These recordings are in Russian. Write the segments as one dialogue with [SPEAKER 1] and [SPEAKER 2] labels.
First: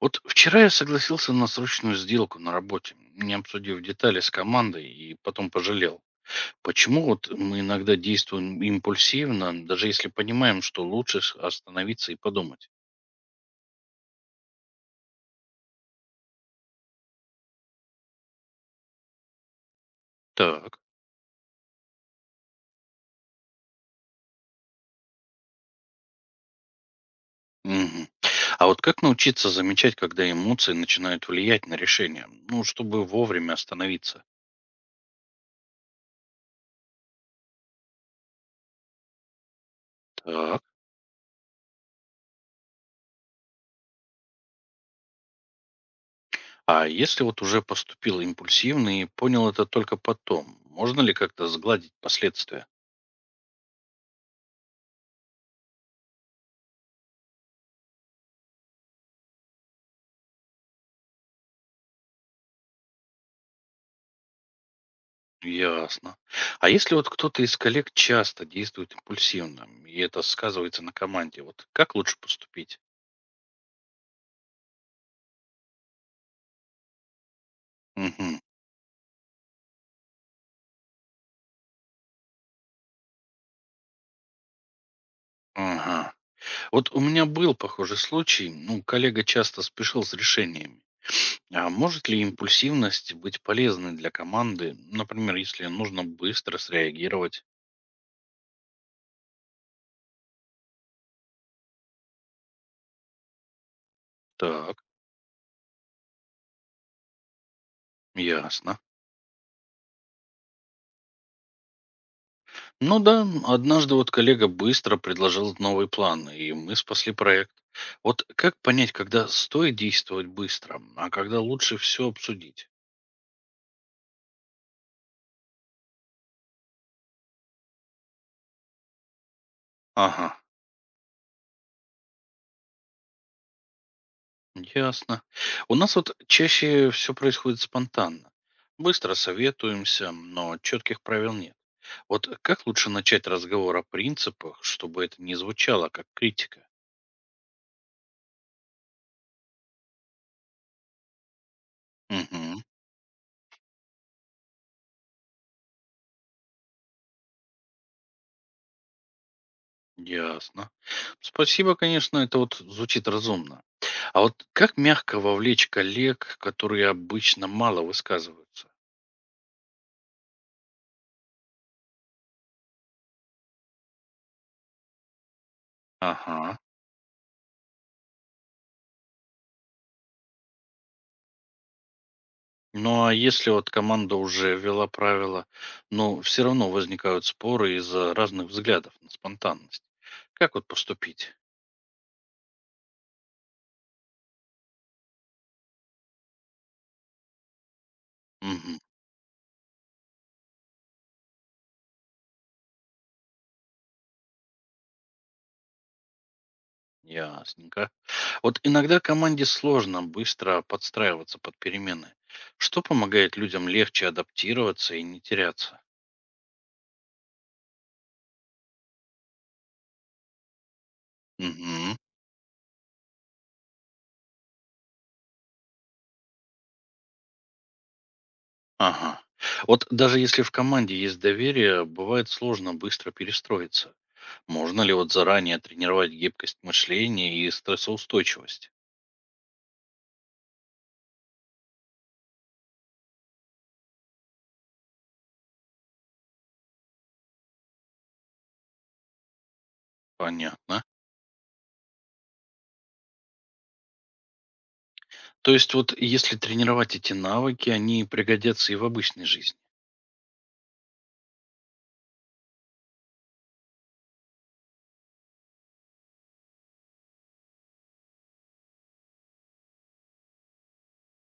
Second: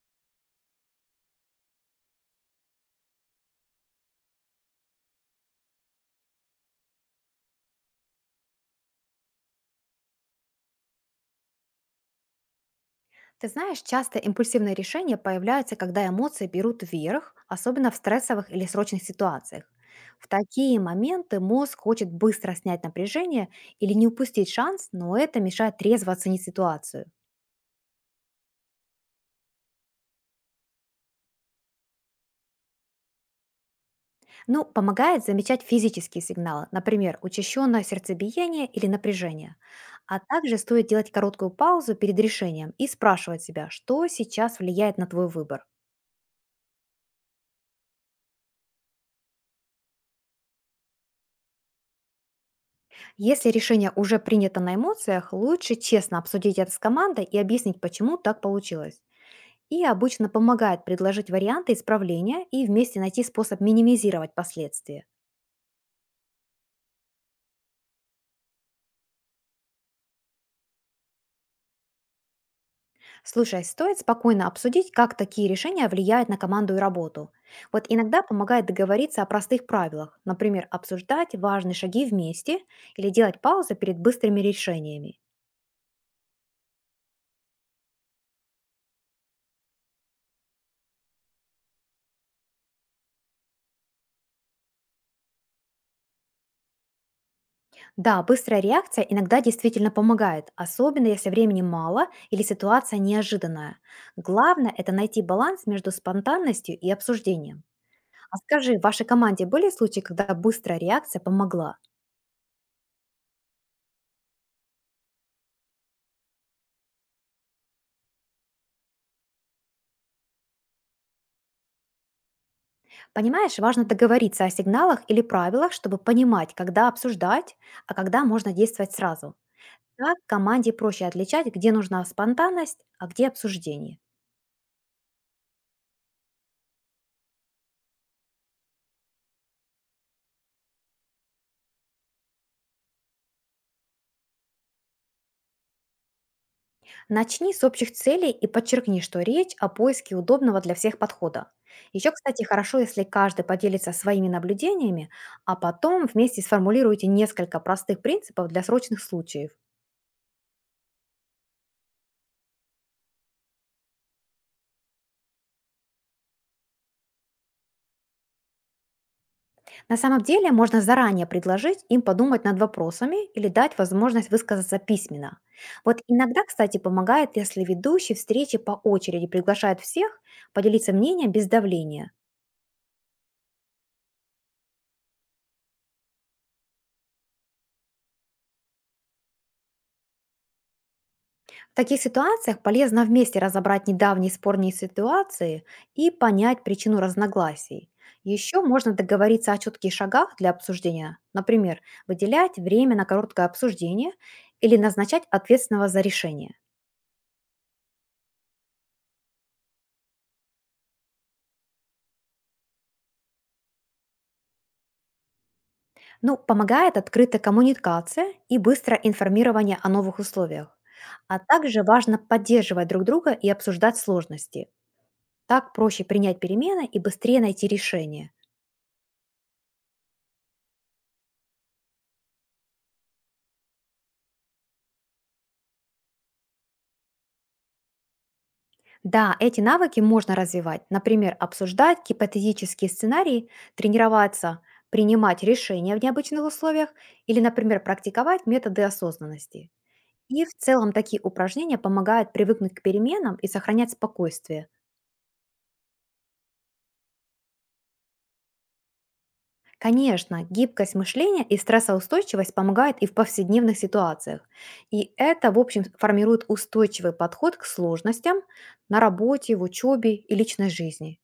[SPEAKER 1] Вот вчера я согласился на срочную сделку на работе, не обсудив детали с командой, и потом пожалел. Почему вот мы иногда действуем импульсивно, даже если понимаем, что лучше остановиться и подумать?
[SPEAKER 2] Ты знаешь, часто импульсивные решения появляются, когда эмоции берут вверх, особенно в стрессовых или срочных ситуациях. В такие
[SPEAKER 1] Так.
[SPEAKER 2] моменты мозг хочет быстро снять напряжение или не упустить шанс, но это мешает трезво оценить ситуацию.
[SPEAKER 1] Мгм. А вот как научиться замечать, когда эмоции начинают влиять на решение? Ну, чтобы вовремя остановиться.
[SPEAKER 2] Ну, помогает замечать физические сигналы, например, учащенное сердцебиение или напряжение. А также
[SPEAKER 1] Так.
[SPEAKER 2] стоит делать короткую паузу перед решением и спрашивать себя, что сейчас влияет на твой выбор.
[SPEAKER 1] А если вот уже поступил импульсивно и понял это только потом, можно ли как-то сгладить последствия?
[SPEAKER 2] Если решение уже принято на эмоциях, лучше честно обсудить это с командой и объяснить, почему так получилось. И обычно помогает предложить варианты исправления и вместе найти способ минимизировать последствия.
[SPEAKER 1] Ясно. А если вот кто-то из коллег часто действует импульсивно, и это сказывается на команде, вот как лучше поступить?
[SPEAKER 2] Слушай, стоит спокойно обсудить, как такие решения влияют на команду и работу. Вот иногда
[SPEAKER 1] Мгм.
[SPEAKER 2] помогает договориться о простых правилах, например, обсуждать важные шаги вместе или делать паузы перед быстрыми решениями.
[SPEAKER 1] Ага. Вот у меня был похожий случай, ну, коллега часто спешил с решениями. А может ли импульсивность быть полезной для команды, например, если нужно быстро среагировать?
[SPEAKER 2] Да, быстрая реакция иногда действительно помогает, особенно если времени мало или ситуация неожиданная. Главное–
[SPEAKER 1] Так,
[SPEAKER 2] это найти баланс между спонтанностью и обсуждением. А скажи,
[SPEAKER 1] ясно.
[SPEAKER 2] в вашей команде были случаи, когда быстрая реакция помогла?
[SPEAKER 1] Ну да, однажды вот коллега быстро предложил новый план, и мы спасли проект. Вот как понять, когда стоит действовать быстро, а когда лучше все обсудить?
[SPEAKER 2] Понимаешь, важно договориться о сигналах или правилах, чтобы понимать, когда обсуждать, а когда можно действовать сразу. Так
[SPEAKER 1] Ага,
[SPEAKER 2] команде проще отличать, где нужна спонтанность, а где обсуждение.
[SPEAKER 1] ясно. У нас вот чаще все происходит спонтанно. Быстро советуемся, но четких правил нет. Вот как лучше начать разговор о принципах, чтобы это не звучало как критика?
[SPEAKER 2] Начни с общих целей и подчеркни, что речь о поиске удобного для всех подхода. Еще, кстати,
[SPEAKER 1] Угу,
[SPEAKER 2] хорошо, если каждый поделится своими наблюдениями, а потом вместе сформулируйте несколько простых принципов для срочных случаев.
[SPEAKER 1] ясно. Спасибо, конечно, это вот звучит разумно. А вот как мягко вовлечь коллег, которые обычно мало высказываются?
[SPEAKER 2] На самом деле можно заранее предложить им подумать над вопросами или дать возможность высказаться письменно. Вот иногда,
[SPEAKER 1] Ага.
[SPEAKER 2] кстати, помогает, если ведущий встречи по очереди приглашает всех поделиться мнением без давления.
[SPEAKER 1] Ну а если вот команда уже ввела правила, но все равно возникают споры из-за разных взглядов на спонтанность. Как вот поступить?
[SPEAKER 2] В таких ситуациях полезно вместе разобрать недавние спорные ситуации и понять причину разногласий. Еще
[SPEAKER 1] Угу,
[SPEAKER 2] можно договориться о четких шагах для обсуждения, например, выделять время на короткое обсуждение или назначать ответственного за решение.
[SPEAKER 1] ясненько. Вот иногда команде сложно быстро подстраиваться под перемены. Что помогает людям легче адаптироваться и не теряться?
[SPEAKER 2] Ну, помогает открытая коммуникация и быстрое информирование о новых условиях. А также
[SPEAKER 1] Угу,
[SPEAKER 2] важно поддерживать друг друга и обсуждать сложности. Так проще принять перемены и быстрее найти решение.
[SPEAKER 1] ага. Вот даже если в команде есть доверие, бывает сложно быстро перестроиться. Можно ли вот заранее тренировать гибкость мышления и стрессоустойчивость?
[SPEAKER 2] Да, эти навыки можно развивать. Например, обсуждать гипотетические сценарии, тренироваться, принимать решения в необычных условиях или, например, практиковать методы осознанности. И в
[SPEAKER 1] Понятно.
[SPEAKER 2] целом такие упражнения помогают привыкнуть к переменам и сохранять спокойствие.
[SPEAKER 1] То есть вот если тренировать эти навыки, они пригодятся и в обычной жизни.
[SPEAKER 2] Конечно, гибкость мышления и стрессоустойчивость помогают и в повседневных ситуациях. И это, в общем, формирует устойчивый подход к сложностям на работе, в учебе и личной жизни.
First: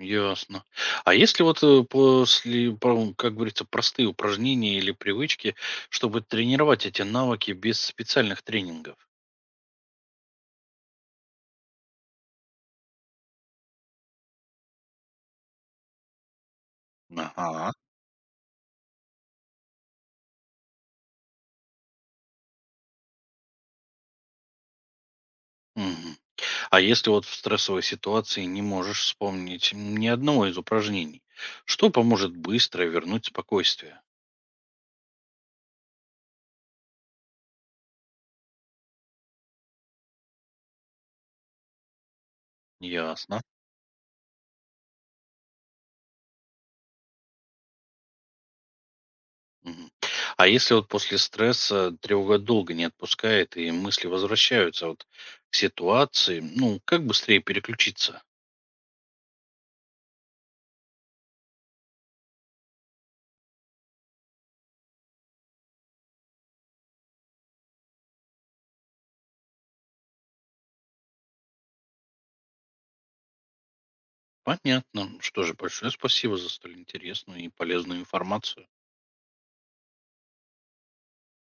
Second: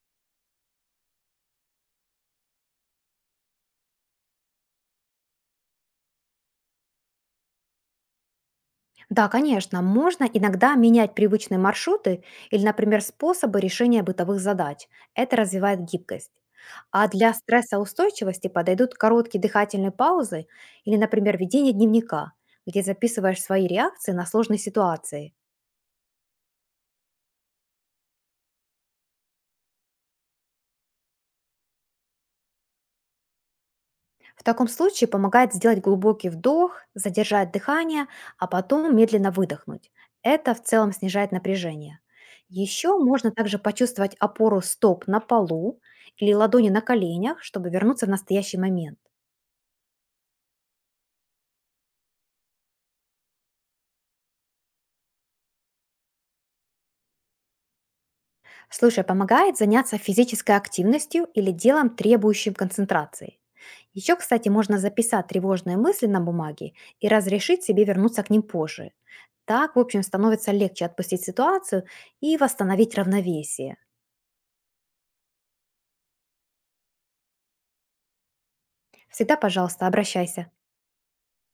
[SPEAKER 1] Ясно. А если вот после, как говорится, простые упражнения или привычки, чтобы тренировать эти навыки без специальных тренингов?
[SPEAKER 2] Да, конечно, можно иногда менять привычные маршруты или, например, способы решения бытовых задач. Это развивает гибкость. А для
[SPEAKER 1] Ага.
[SPEAKER 2] стрессоустойчивости подойдут короткие дыхательные паузы или, например, ведение дневника, где записываешь свои реакции на сложные ситуации.
[SPEAKER 1] Мгм. А если вот в стрессовой ситуации не можешь вспомнить ни одного из упражнений, что поможет быстро вернуть спокойствие?
[SPEAKER 2] В таком случае помогает сделать глубокий вдох, задержать дыхание, а потом медленно выдохнуть. Это в целом снижает напряжение. Еще можно
[SPEAKER 1] Ясно.
[SPEAKER 2] также почувствовать опору стоп на полу или ладони на коленях, чтобы вернуться в настоящий момент.
[SPEAKER 1] Мгм. А если вот после стресса тревога долго не отпускает и мысли возвращаются вот к ситуации, ну, как быстрее переключиться?
[SPEAKER 2] Слушай, а помогает заняться физической активностью или делом, требующим концентрации. Еще, кстати, можно записать тревожные мысли на бумаге и разрешить себе вернуться к ним позже. Так, в общем, становится легче отпустить ситуацию и восстановить равновесие.
[SPEAKER 1] Понятно. Что же, большое спасибо за столь интересную и полезную информацию.
[SPEAKER 2] Всегда, пожалуйста, обращайся.